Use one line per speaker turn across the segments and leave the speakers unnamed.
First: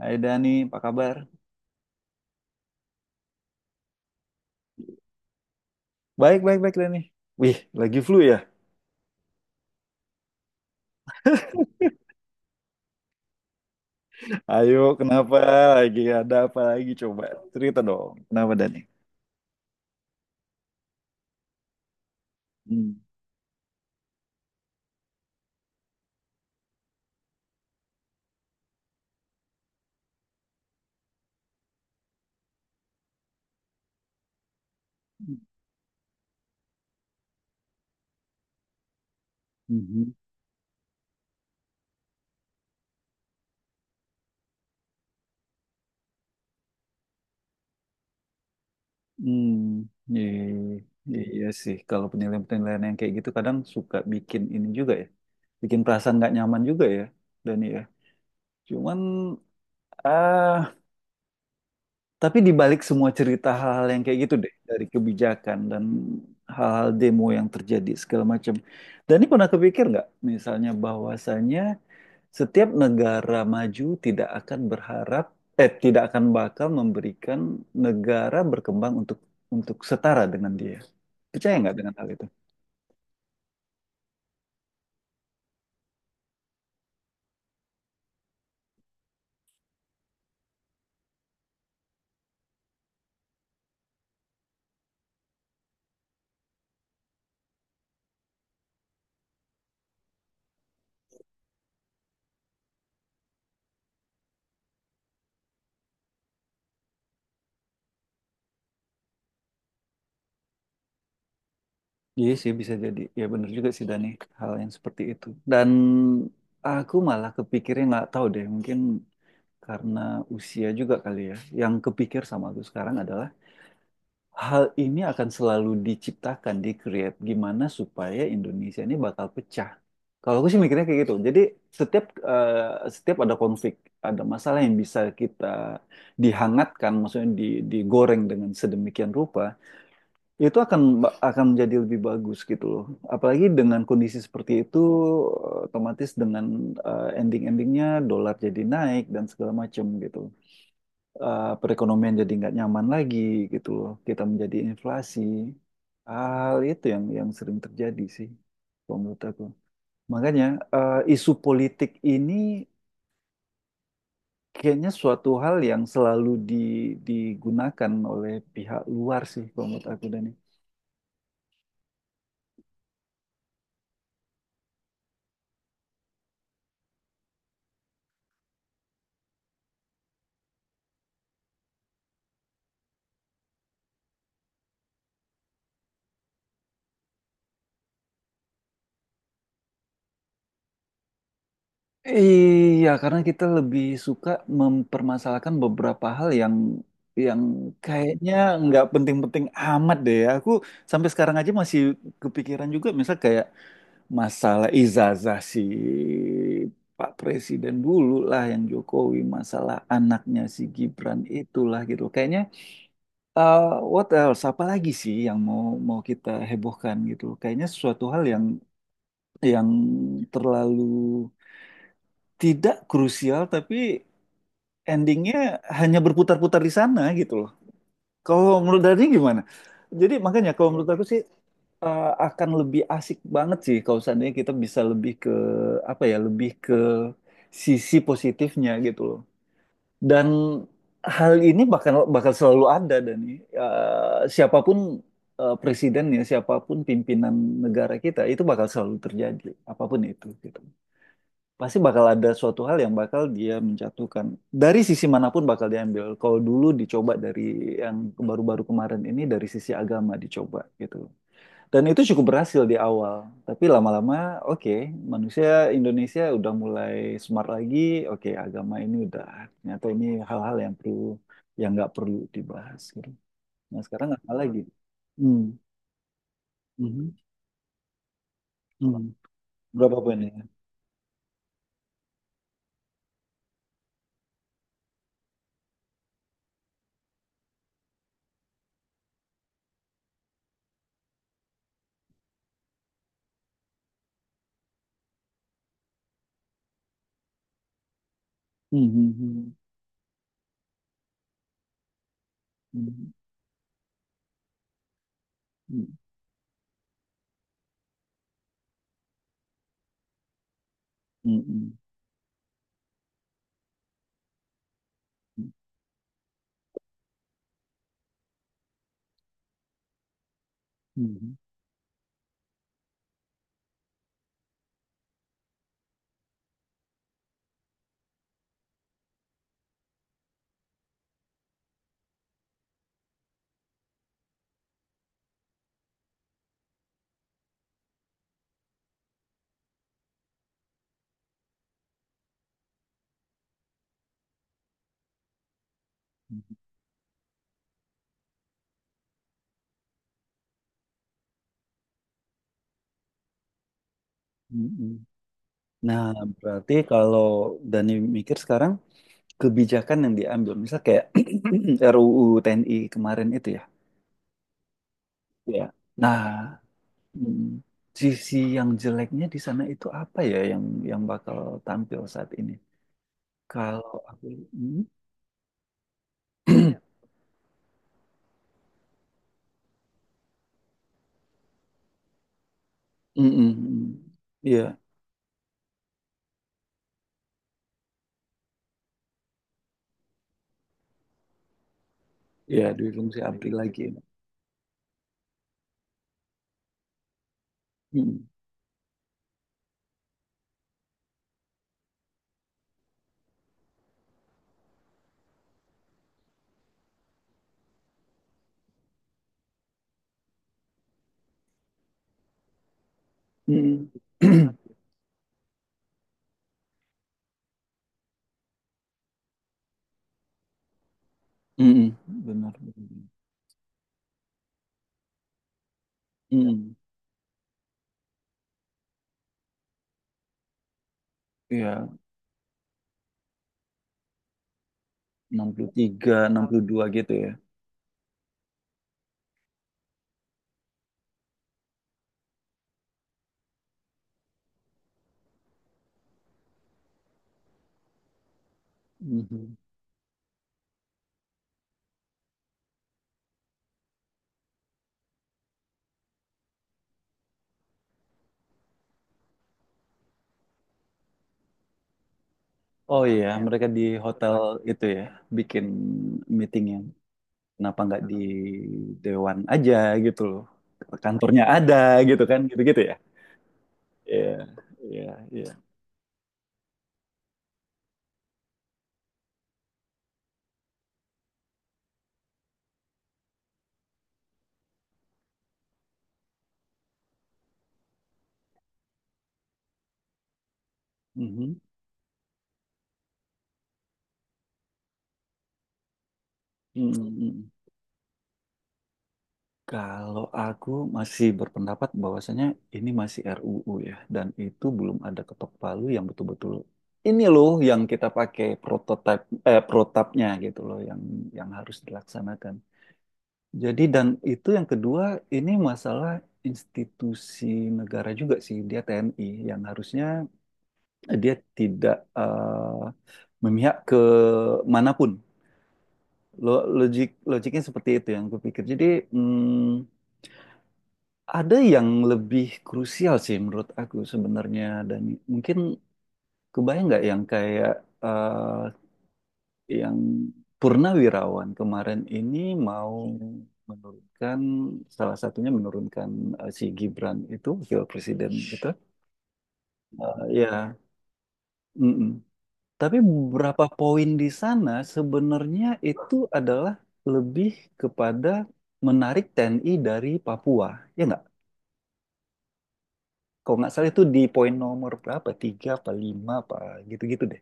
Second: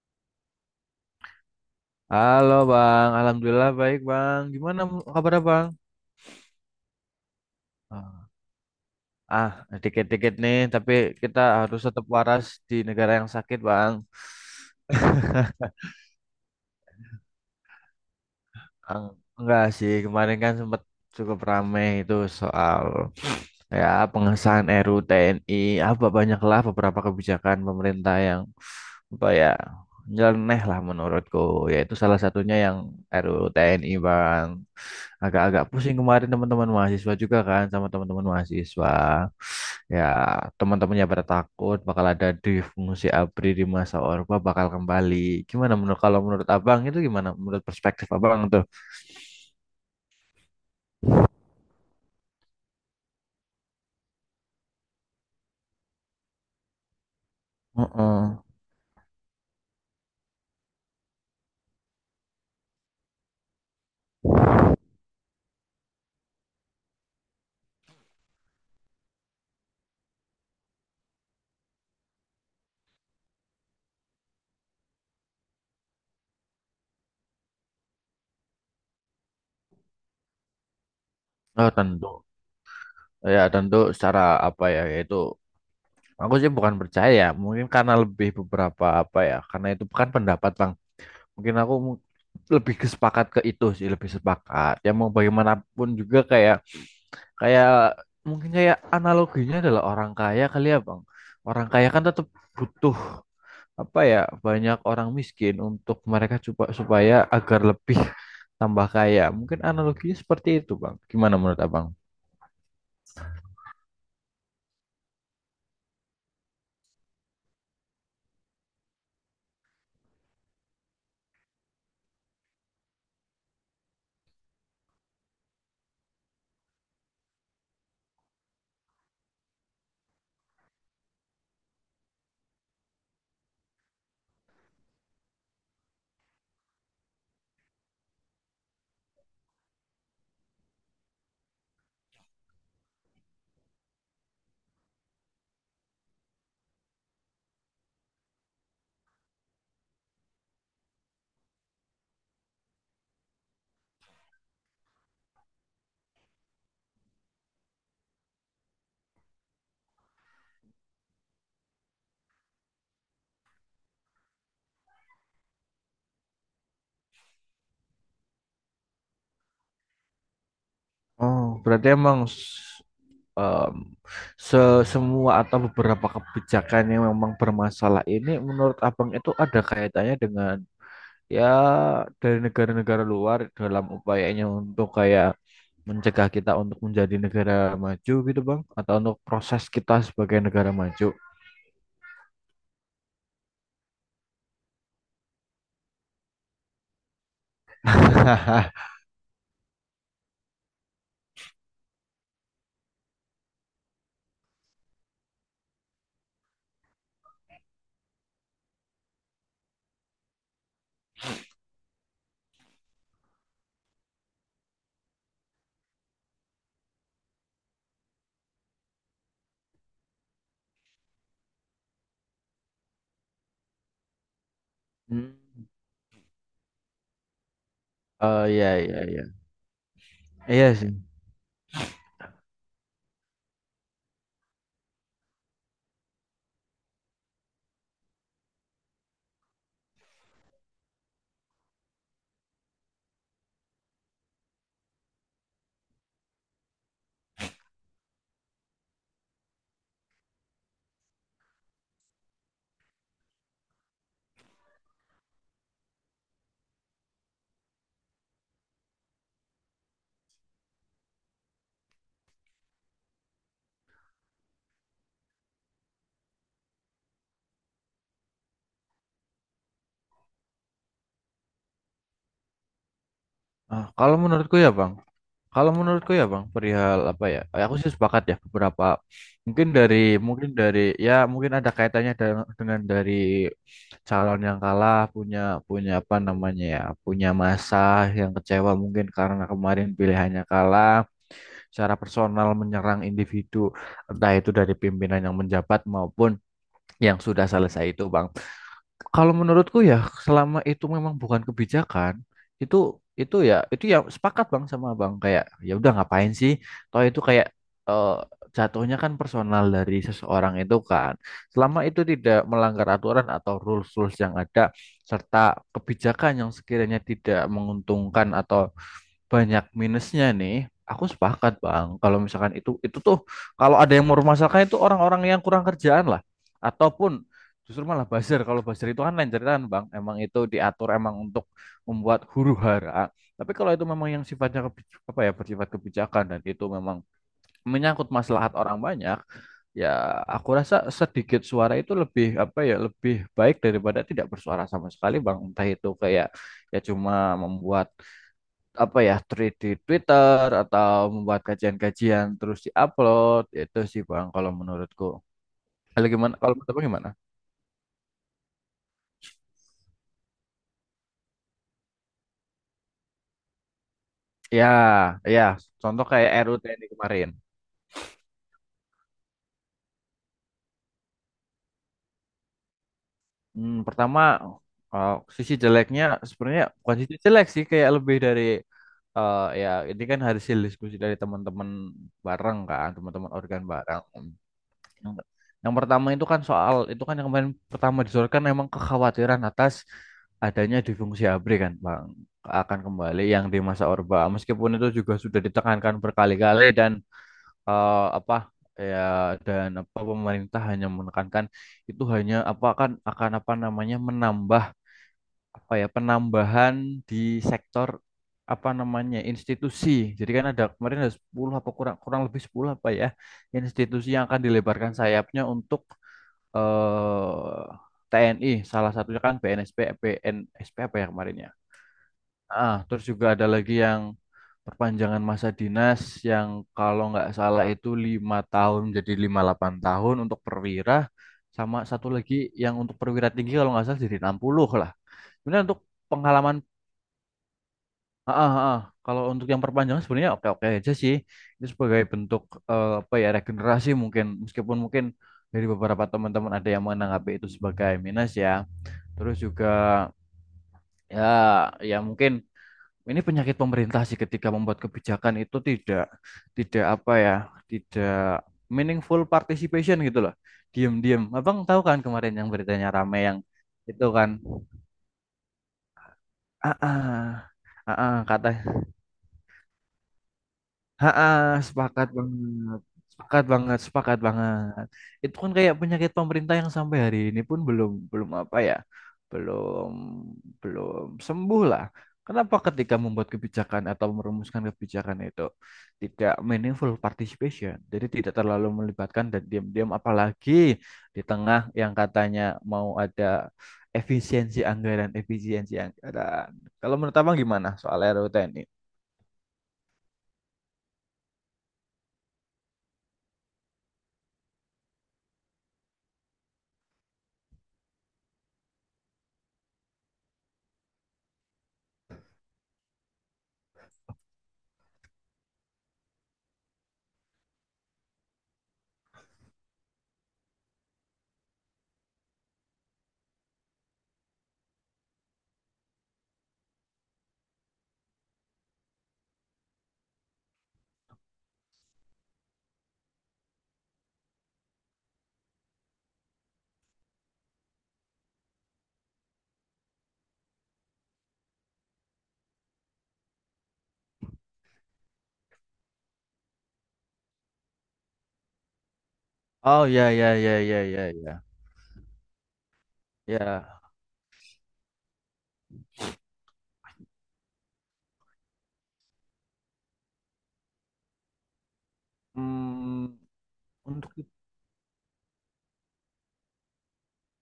Hai Dani, apa kabar?
Halo Bang, Alhamdulillah baik Bang. Gimana kabarnya Bang?
Baik, baik, baik Dani. Wih, lagi flu
Ah,
ya?
ah, dikit-dikit nih, tapi kita harus tetap waras di negara yang sakit Bang.
Ayo, kenapa lagi? Ada apa lagi? Coba cerita dong. Kenapa Dani?
Enggak sih, kemarin kan sempat cukup ramai itu soal
Hmm.
ya pengesahan RUU TNI, apa banyaklah beberapa kebijakan pemerintah yang apa ya nyeleneh lah menurutku, yaitu salah satunya yang RUU TNI bang. Agak-agak pusing kemarin teman-teman mahasiswa juga kan sama teman-teman mahasiswa. Ya
Mhm.
teman-temannya pada takut bakal ada di fungsi ABRI di masa Orba bakal kembali. Gimana menurut kalau menurut abang itu gimana menurut perspektif abang tuh?
Hmm. Iya, iya, iya sih. Kalau penilaian-penilaian yang kayak gitu kadang suka bikin ini juga ya. Bikin perasaan nggak nyaman juga ya, Dani ya.
Heeh.
Cuman, ah, Tapi di balik semua cerita hal-hal yang kayak gitu deh, dari kebijakan dan hal-hal demo yang terjadi segala macam. Dan ini pernah kepikir nggak, misalnya bahwasannya setiap negara maju tidak akan berharap, tidak akan bakal memberikan negara berkembang untuk setara dengan dia. Percaya
Oh,
nggak dengan hal
tentu.
itu?
Ya, tentu secara apa ya, yaitu aku sih bukan percaya, ya. Mungkin karena lebih beberapa apa ya, karena itu bukan pendapat, Bang. Mungkin aku lebih kesepakat ke itu sih, lebih sepakat. Ya mau bagaimanapun juga kayak kayak mungkin kayak analoginya adalah orang kaya kali ya, Bang. Orang kaya kan tetap butuh apa ya, banyak orang miskin untuk mereka coba supaya agar lebih tambah kaya. Mungkin analoginya seperti itu, Bang. Gimana menurut Abang?
Iya sih bisa jadi. Ya benar juga sih Dani, hal yang seperti itu. Dan aku malah kepikirnya nggak tahu deh, mungkin karena usia juga kali ya. Yang kepikir sama aku sekarang adalah hal ini akan selalu diciptakan, di create gimana supaya Indonesia ini bakal pecah. Kalau aku sih mikirnya kayak gitu. Jadi setiap setiap ada konflik, ada masalah yang bisa kita dihangatkan, maksudnya digoreng dengan sedemikian rupa, itu akan menjadi lebih bagus gitu loh. Apalagi dengan kondisi seperti itu, otomatis dengan ending-endingnya dolar jadi naik dan segala macam gitu perekonomian jadi nggak nyaman lagi gitu loh. Kita menjadi inflasi. Hal itu yang sering terjadi sih, kalau menurut aku. Makanya isu politik ini kayaknya suatu hal yang selalu digunakan oleh pihak luar sih, kalau menurut aku Dani.
Oh, berarti emang s- em, se semua atau beberapa kebijakan yang memang bermasalah ini menurut Abang itu ada kaitannya dengan ya dari negara-negara luar dalam upayanya untuk kayak mencegah kita untuk menjadi negara maju gitu Bang atau untuk proses kita sebagai negara maju.
Iya, karena kita lebih suka mempermasalahkan beberapa hal yang kayaknya nggak penting-penting amat deh. Aku sampai sekarang aja masih kepikiran juga, misal kayak masalah ijazah si Pak Presiden dulu lah yang Jokowi, masalah anaknya si Gibran itulah gitu. Kayaknya eh, what else? Apa lagi sih yang mau mau kita hebohkan gitu? Kayaknya sesuatu hal yang terlalu tidak krusial tapi
Hmm.
endingnya hanya berputar-putar di sana gitu loh.
Oh
Kalau
iya
menurut
iya
Dani
iya.
gimana? Jadi makanya kalau
Iya
menurut
sih.
aku sih akan lebih asik banget sih kalau seandainya kita bisa lebih ke apa ya lebih ke sisi positifnya gitu loh dan hal ini bakal bakal selalu ada dan siapapun presiden ya siapapun pimpinan negara kita itu bakal selalu terjadi apapun itu gitu pasti bakal ada suatu hal yang bakal dia menjatuhkan dari sisi manapun bakal diambil kalau dulu dicoba dari yang baru-baru kemarin ini dari sisi agama dicoba gitu dan itu cukup berhasil di awal, tapi lama-lama oke, manusia Indonesia udah mulai smart lagi, oke agama ini udah ternyata ini hal-hal yang nggak perlu dibahas gitu. Nah
Ah,
sekarang
kalau
nggak ada
menurutku
lagi.
ya Bang,
Hmm.
kalau menurutku ya Bang, perihal
Mhm,
apa ya? Aku sih sepakat ya beberapa
hmm.
mungkin dari
Berapa poin ya?
mungkin dari ya mungkin ada kaitannya dengan dari calon yang kalah punya punya apa namanya ya, punya masa yang kecewa mungkin karena kemarin pilihannya kalah, secara personal menyerang individu entah itu dari pimpinan yang menjabat maupun yang sudah selesai itu Bang.
Hmm,
Kalau
hmm,
menurutku ya selama itu memang bukan kebijakan itu
hmm,
ya itu ya sepakat bang sama bang kayak ya udah
hmm,
ngapain sih toh itu kayak eh, jatuhnya kan personal dari seseorang itu kan
hmm, hmm, hmm,
selama itu tidak melanggar aturan atau rules rules yang ada serta kebijakan yang sekiranya tidak menguntungkan atau banyak minusnya nih. Aku
hmm,
sepakat, Bang. Kalau misalkan itu tuh kalau ada yang mempermasalahkan itu orang-orang yang kurang kerjaan lah ataupun justru malah buzzer. Kalau buzzer itu kan lain ceritaan, Bang. Emang itu diatur emang untuk membuat huru-hara. Tapi kalau itu memang yang sifatnya apa ya bersifat kebijakan dan itu memang menyangkut maslahat orang banyak, ya aku rasa sedikit suara itu lebih apa ya lebih baik daripada tidak bersuara sama sekali, Bang. Entah itu kayak
hmm,
ya cuma membuat apa ya tweet di Twitter atau membuat kajian-kajian terus diupload itu sih Bang kalau
hmm, hmm.
menurutku.
Nah,
Kalau gimana? Kalau menurut
berarti
Abang gimana?
kalau Dani mikir sekarang kebijakan yang diambil, misal kayak RUU TNI kemarin itu ya.
Ya, ya.
Ya.
Contoh
Nah,
kayak RUU TNI kemarin.
hmm. Sisi yang jeleknya di sana itu apa ya yang bakal tampil saat ini?
Hmm,
Kalau
pertama
aku, hmm?
uh, sisi jeleknya sebenarnya bukan sisi jelek sih kayak lebih dari ya ini kan hasil diskusi dari teman-teman bareng kan,
Mm,
teman-teman
mm,
organ bareng.
mm. Iya,
Yang, yang pertama itu kan soal itu kan yang kemarin pertama disodorkan memang kekhawatiran atas adanya difungsi ABRI kan Bang
iya
akan
Dwi Fungsi
kembali yang
ABRI
di
lagi.
masa Orba meskipun itu juga sudah ditekankan berkali-kali dan
Mm,
apa ya dan apa pemerintah hanya menekankan itu hanya apa akan apa namanya menambah apa ya penambahan di sektor apa namanya institusi. Jadi kan ada kemarin ada 10 apa kurang kurang lebih 10 apa ya
mm.
institusi yang akan dilebarkan sayapnya untuk eh TNI salah satunya kan PNSP PNSP apa ya kemarin ya
Mm, mm. Benar,
terus
benar.
juga ada lagi yang perpanjangan masa dinas yang
Mm,
kalau nggak salah itu 5 tahun jadi 58 tahun untuk perwira sama
iya,
satu lagi yang untuk perwira tinggi kalau nggak salah jadi 60 lah sebenarnya untuk
63,
pengalaman
62 gitu ya.
heeh. Kalau untuk yang perpanjangan sebenarnya oke-oke aja sih. Itu sebagai bentuk apa ya regenerasi mungkin meskipun mungkin dari beberapa teman-teman ada yang menanggapi itu sebagai minus ya. Terus
Mhm.
juga ya ya mungkin ini penyakit pemerintah sih ketika membuat kebijakan itu tidak tidak apa ya, tidak meaningful participation gitu loh. Diam-diam. Abang tahu kan kemarin yang beritanya
Oh
rame
iya,
yang
mereka di
itu kan.
hotel itu ya, bikin meetingnya.
Ah, ah,
Kenapa nggak di
kata
Dewan aja gitu loh? Kantornya
Ha,
ada
sepakat
gitu kan,
banget.
gitu-gitu ya?
Sepakat banget, sepakat
Iya,
banget.
iya,
Itu
iya.
kan kayak penyakit pemerintah yang sampai hari ini pun belum belum apa ya? Belum belum sembuh lah. Kenapa ketika membuat kebijakan atau merumuskan kebijakan itu tidak meaningful participation, jadi tidak terlalu melibatkan dan diam-diam apalagi di
Mhm,
tengah yang katanya mau ada efisiensi anggaran, efisiensi anggaran. Kalau
mhm,
menurut Abang
mhm.
gimana soal RUU ini?
Kalau aku masih berpendapat bahwasanya ini masih RUU ya, dan itu belum ada ketok palu yang betul-betul ini loh yang kita pakai prototipe protapnya gitu loh yang harus dilaksanakan. Jadi dan itu yang kedua ini masalah institusi negara juga sih dia TNI yang harusnya dia tidak memihak ke manapun logiknya seperti itu yang gue pikir. Jadi mm, ada yang lebih krusial sih menurut aku sebenarnya dan mungkin kebayang nggak yang kayak eh, yang Purnawirawan kemarin ini mau menurunkan salah satunya menurunkan si Gibran itu wakil presiden gitu.
Oh ya ya ya
Ya,
ya ya ya.
mm-mm. Tapi beberapa
Ya,
poin di sana sebenarnya itu adalah lebih kepada menarik TNI dari Papua, ya nggak?
mm,
Kalau nggak salah itu
untuk
di poin nomor berapa? Tiga apa lima apa gitu-gitu deh,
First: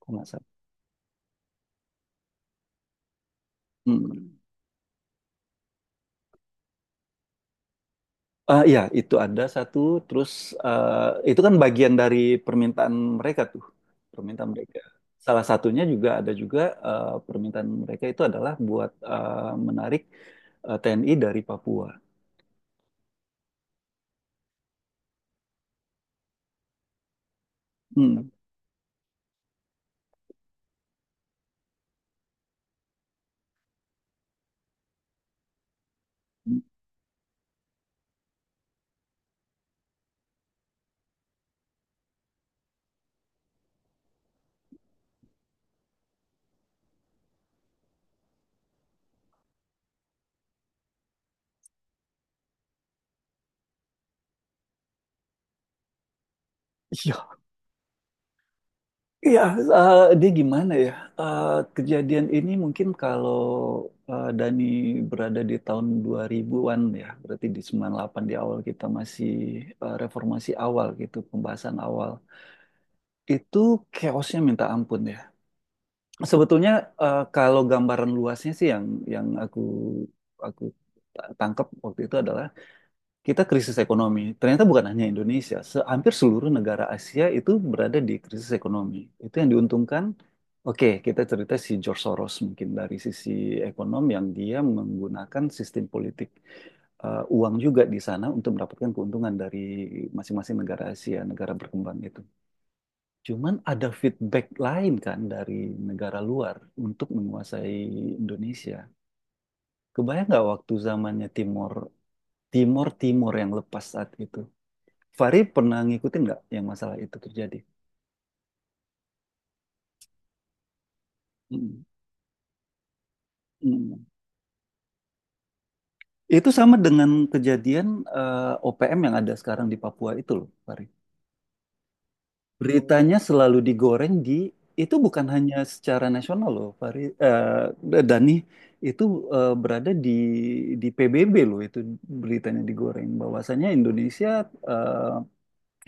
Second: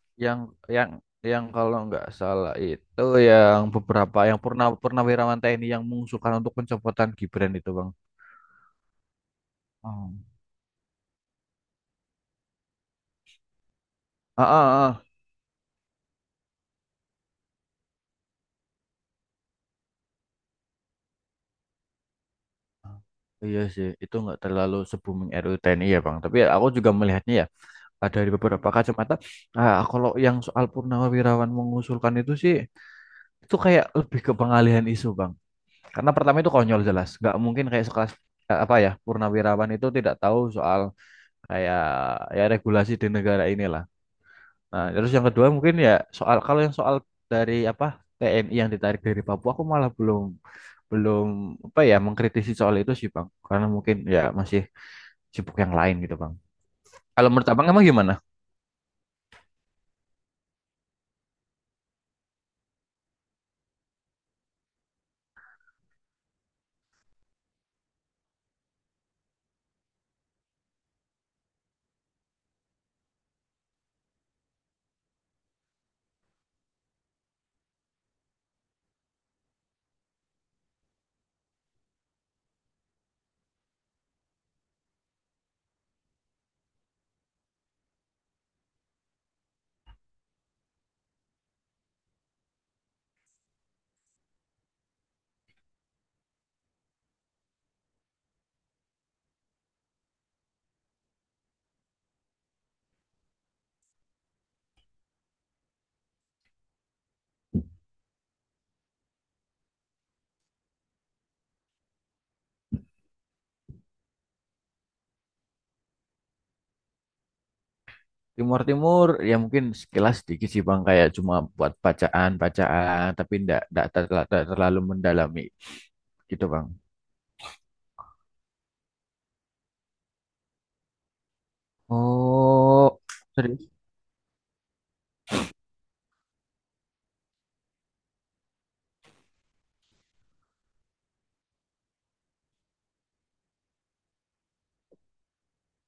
kalau nggak
yang
salah.
yang kalau nggak salah itu yang beberapa
Hmm.
yang purnawirawan TNI yang mengusulkan untuk pencopotan Gibran itu, Bang.
Ya itu ada satu.
Oh.
Terus eh, itu kan bagian dari permintaan mereka tuh,
Ah,
permintaan mereka.
ah,
Salah satunya juga ada juga permintaan mereka itu adalah buat menarik TNI dari Papua.
ah. Iya sih, itu nggak terlalu se-booming RUU TNI ya Bang. Tapi ya aku juga melihatnya ya, ada
Hmm.
dari beberapa kacamata, kalau yang soal purnawirawan mengusulkan itu sih, itu kayak lebih ke pengalihan isu Bang. Karena pertama itu konyol jelas, nggak mungkin kayak sekelas apa ya purnawirawan itu tidak tahu soal kayak ya regulasi di negara inilah. Nah, terus yang kedua mungkin ya soal kalau yang soal dari apa TNI yang ditarik dari Papua aku malah belum belum apa ya mengkritisi soal itu sih Bang. Karena mungkin ya masih sibuk yang lain gitu Bang. Kalau menurut Abang emang gimana?
Iya, dia gimana ya? Eh, Kejadian ini mungkin kalau Dani berada di tahun 2000-an ya, berarti di sembilan delapan di awal kita masih reformasi awal gitu, pembahasan awal. Itu chaosnya minta ampun ya. Sebetulnya kalau gambaran luasnya sih yang aku tangkap waktu itu adalah kita krisis ekonomi. Ternyata bukan hanya Indonesia, hampir seluruh negara Asia itu berada di krisis ekonomi. Itu yang diuntungkan. Oke, kita cerita si George Soros mungkin dari sisi ekonom yang dia menggunakan sistem politik uang juga di sana untuk mendapatkan keuntungan dari masing-masing negara Asia, negara berkembang itu. Cuman ada feedback lain kan dari negara luar untuk menguasai Indonesia. Kebayang nggak waktu zamannya Timor Timor yang lepas saat itu Fahri pernah ngikutin nggak yang masalah itu terjadi?
Timur Timur ya mungkin sekilas sedikit sih Bang kayak cuma buat
Mm.
bacaan-bacaan tapi ndak ndak
Mm.
terla- ndak terlalu mendalami gitu
Itu
Bang.
sama dengan kejadian OPM yang ada sekarang di Papua itu loh, Fahri.
Oh,
Beritanya selalu
serius
digoreng. Itu bukan hanya secara nasional loh, Fahri. Dani itu berada di PBB loh itu beritanya digoreng. Bahwasanya Indonesia eh,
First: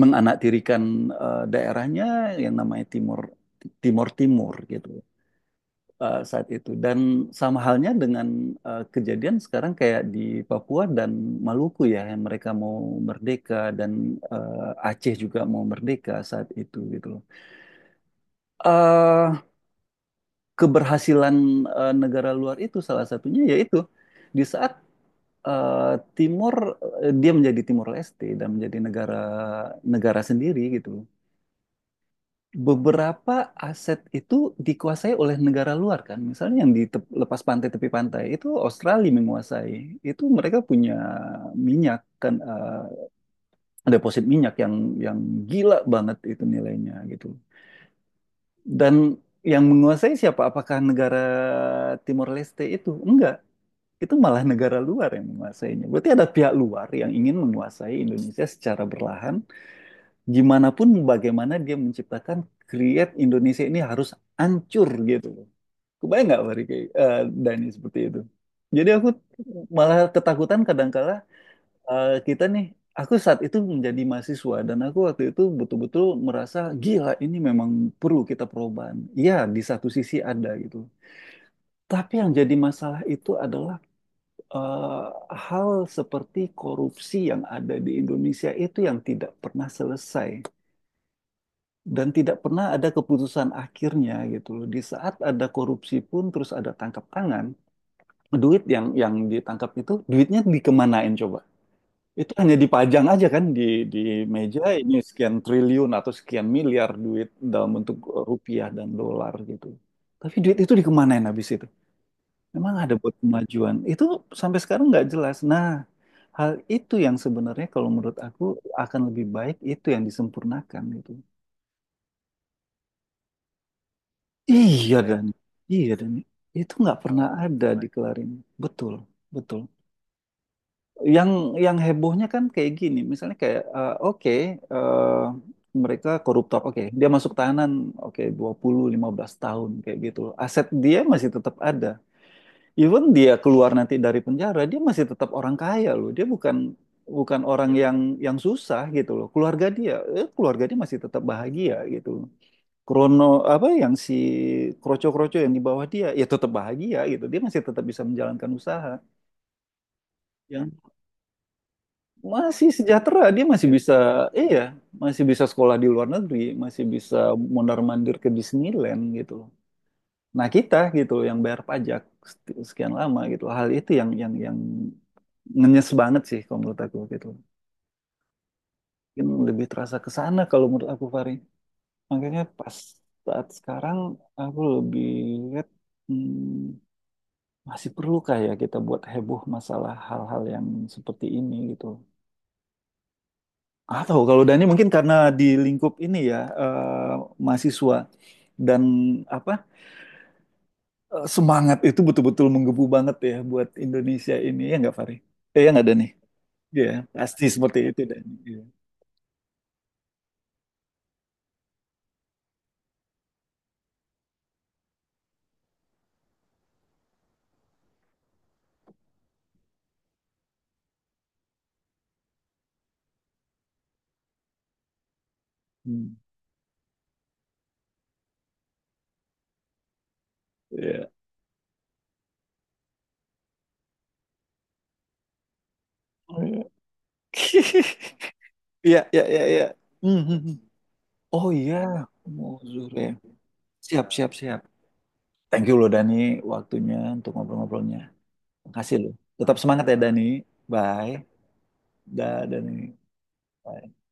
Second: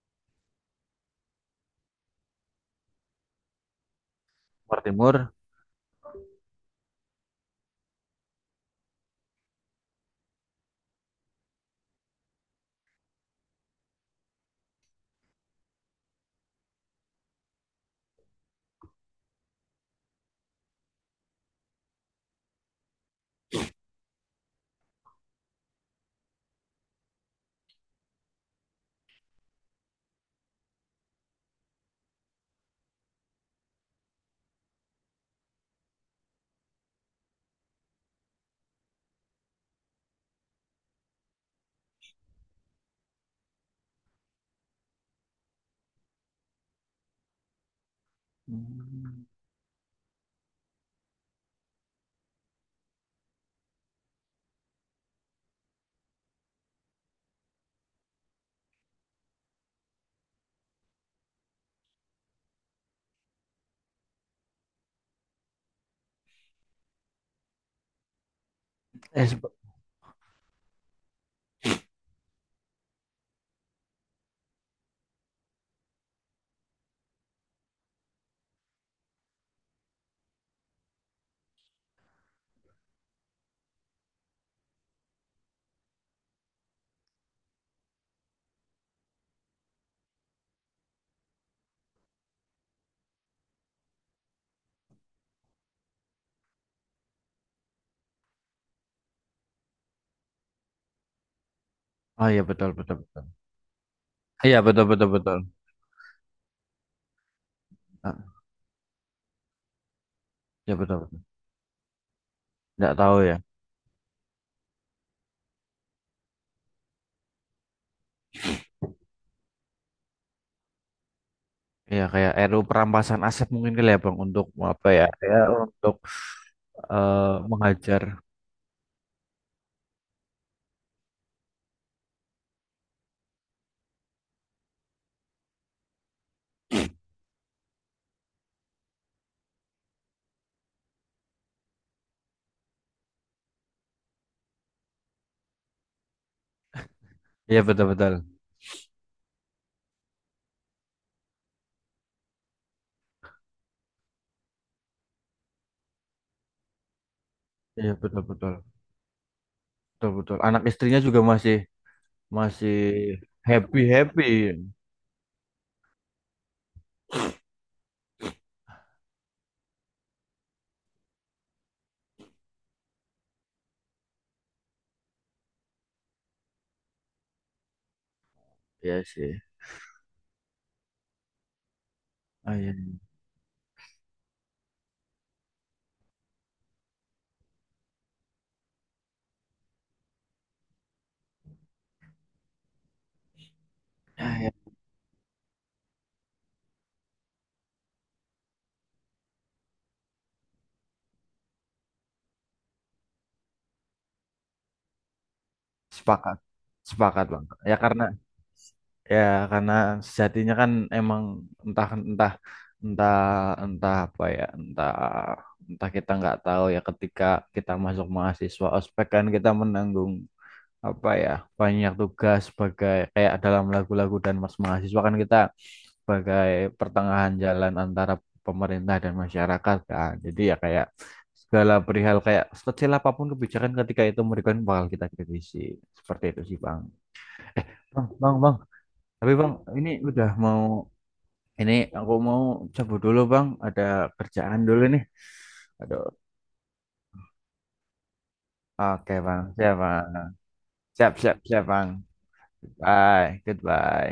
menganaktirikan daerahnya yang namanya Timur Timur Timur
Timur
gitu.
Timur.
Saat itu. Dan sama halnya dengan kejadian sekarang kayak di Papua dan Maluku ya, yang mereka mau merdeka dan Aceh juga mau merdeka saat itu gitu loh. Eh, Keberhasilan negara luar itu salah satunya yaitu di saat eh, Timur dia menjadi Timor Leste dan menjadi negara negara sendiri gitu. Beberapa aset itu dikuasai oleh negara luar kan. Misalnya yang di lepas pantai tepi pantai itu Australia menguasai. Itu mereka punya minyak kan deposit minyak yang gila banget itu nilainya gitu. Dan
Hmm.
yang menguasai siapa? Apakah negara Timor Leste itu? Enggak. Itu malah negara luar yang menguasainya. Berarti ada pihak luar yang ingin menguasai Indonesia secara berlahan gimana pun bagaimana dia menciptakan create Indonesia ini harus hancur gitu loh. Kebayang nggak Fahri kayak Dani seperti itu? Jadi aku
Eh, sebe-
malah ketakutan kadangkala kita nih. Aku saat itu menjadi mahasiswa dan aku waktu itu betul-betul merasa gila ini memang perlu kita perubahan. Iya, di satu sisi ada gitu. Tapi yang jadi masalah itu adalah eh, hal seperti korupsi yang ada di Indonesia itu yang tidak pernah selesai. Dan tidak pernah ada keputusan akhirnya gitu loh. Di saat ada korupsi pun terus ada tangkap tangan, duit yang ditangkap itu duitnya dikemanain coba?
oh
Itu
iya
hanya
betul betul.
dipajang aja kan di
Iya
meja
betul
ini
betul
sekian
betul.
triliun atau sekian miliar duit dalam bentuk
Ah,
rupiah dan dolar gitu. Tapi duit itu
Iya betul betul.
dikemanain habis itu? Memang
Nggak
ada buat
tahu ya.
kemajuan. Itu sampai sekarang nggak jelas. Nah, hal itu yang sebenarnya kalau menurut aku akan lebih baik itu yang disempurnakan gitu.
Iya kayak RU perampasan aset mungkin kali ya bang untuk
Iya
apa
Ya,
ya?
Dani,
Ya
iya
untuk
Dani. Itu nggak pernah
eh,
ada
menghajar.
dikelarin. Betul, betul. Yang yang hebohnya kan kayak gini, misalnya kayak oke eh, mereka koruptor, oke dia masuk tahanan, oke dua puluh lima belas tahun kayak gitu. Aset dia masih tetap ada. Even dia keluar nanti dari penjara, dia masih tetap orang kaya loh. Dia bukan bukan
Iya
orang
betul
yang
betul.
yang susah gitu loh. Keluarga dia masih tetap bahagia gitu. Krono apa yang si kroco-kroco yang di bawah dia ya tetap bahagia gitu dia masih tetap
Iya
bisa
betul
menjalankan
betul.
usaha
Betul betul. Anak
yang
istrinya juga masih
masih
masih
sejahtera dia
happy happy.
iya masih bisa sekolah di luar negeri masih bisa mondar-mandir ke Disneyland gitu loh nah kita gitu loh yang bayar pajak sekian lama gitu hal itu yang yang ngenyes banget sih kalau menurut aku gitu
Iya sih.
mungkin lebih terasa ke sana kalau menurut aku Fari makanya
Iya.
pas saat sekarang aku lebih lihat hmm, masih perlukah ya kita buat heboh masalah hal-hal yang seperti ini gitu? Atau kalau
Ya
Dani mungkin karena di lingkup ini ya mahasiswa dan apa semangat itu betul-betul menggebu banget ya buat Indonesia ini ya nggak Fari? Ya nggak Dani?
sepakat,
Iya
sepakat
pasti
bang. Ya
seperti itu
karena
Dani. Iya.
ya karena sejatinya kan emang entah entah entah entah apa ya entah entah kita nggak tahu ya ketika kita masuk mahasiswa ospek kan kita menanggung apa ya banyak tugas sebagai kayak dalam lagu-lagu dan mas mahasiswa kan kita
Hmm.
sebagai pertengahan jalan antara pemerintah dan masyarakat kan jadi ya kayak
Iya.
segala perihal kayak sekecil apapun kebijakan ketika itu mereka bakal kita kritisi seperti itu sih bang bang bang bang
Iya iya
tapi
iya.
bang
Iya.
ini
Hmm,
udah
hmm, hmm.
mau
Oh
ini
iya,
aku mau
mau zuhur
cabut
ya.
dulu bang ada
Siap siap siap.
kerjaan dulu nih
Thank you loh
aduh
Dani waktunya untuk ngobrol-ngobrolnya. Makasih lu.
oke
Tetap semangat ya
bang
Dani.
siap
Bye.
siap siap bang
Da Dani.
bye
Bye.
goodbye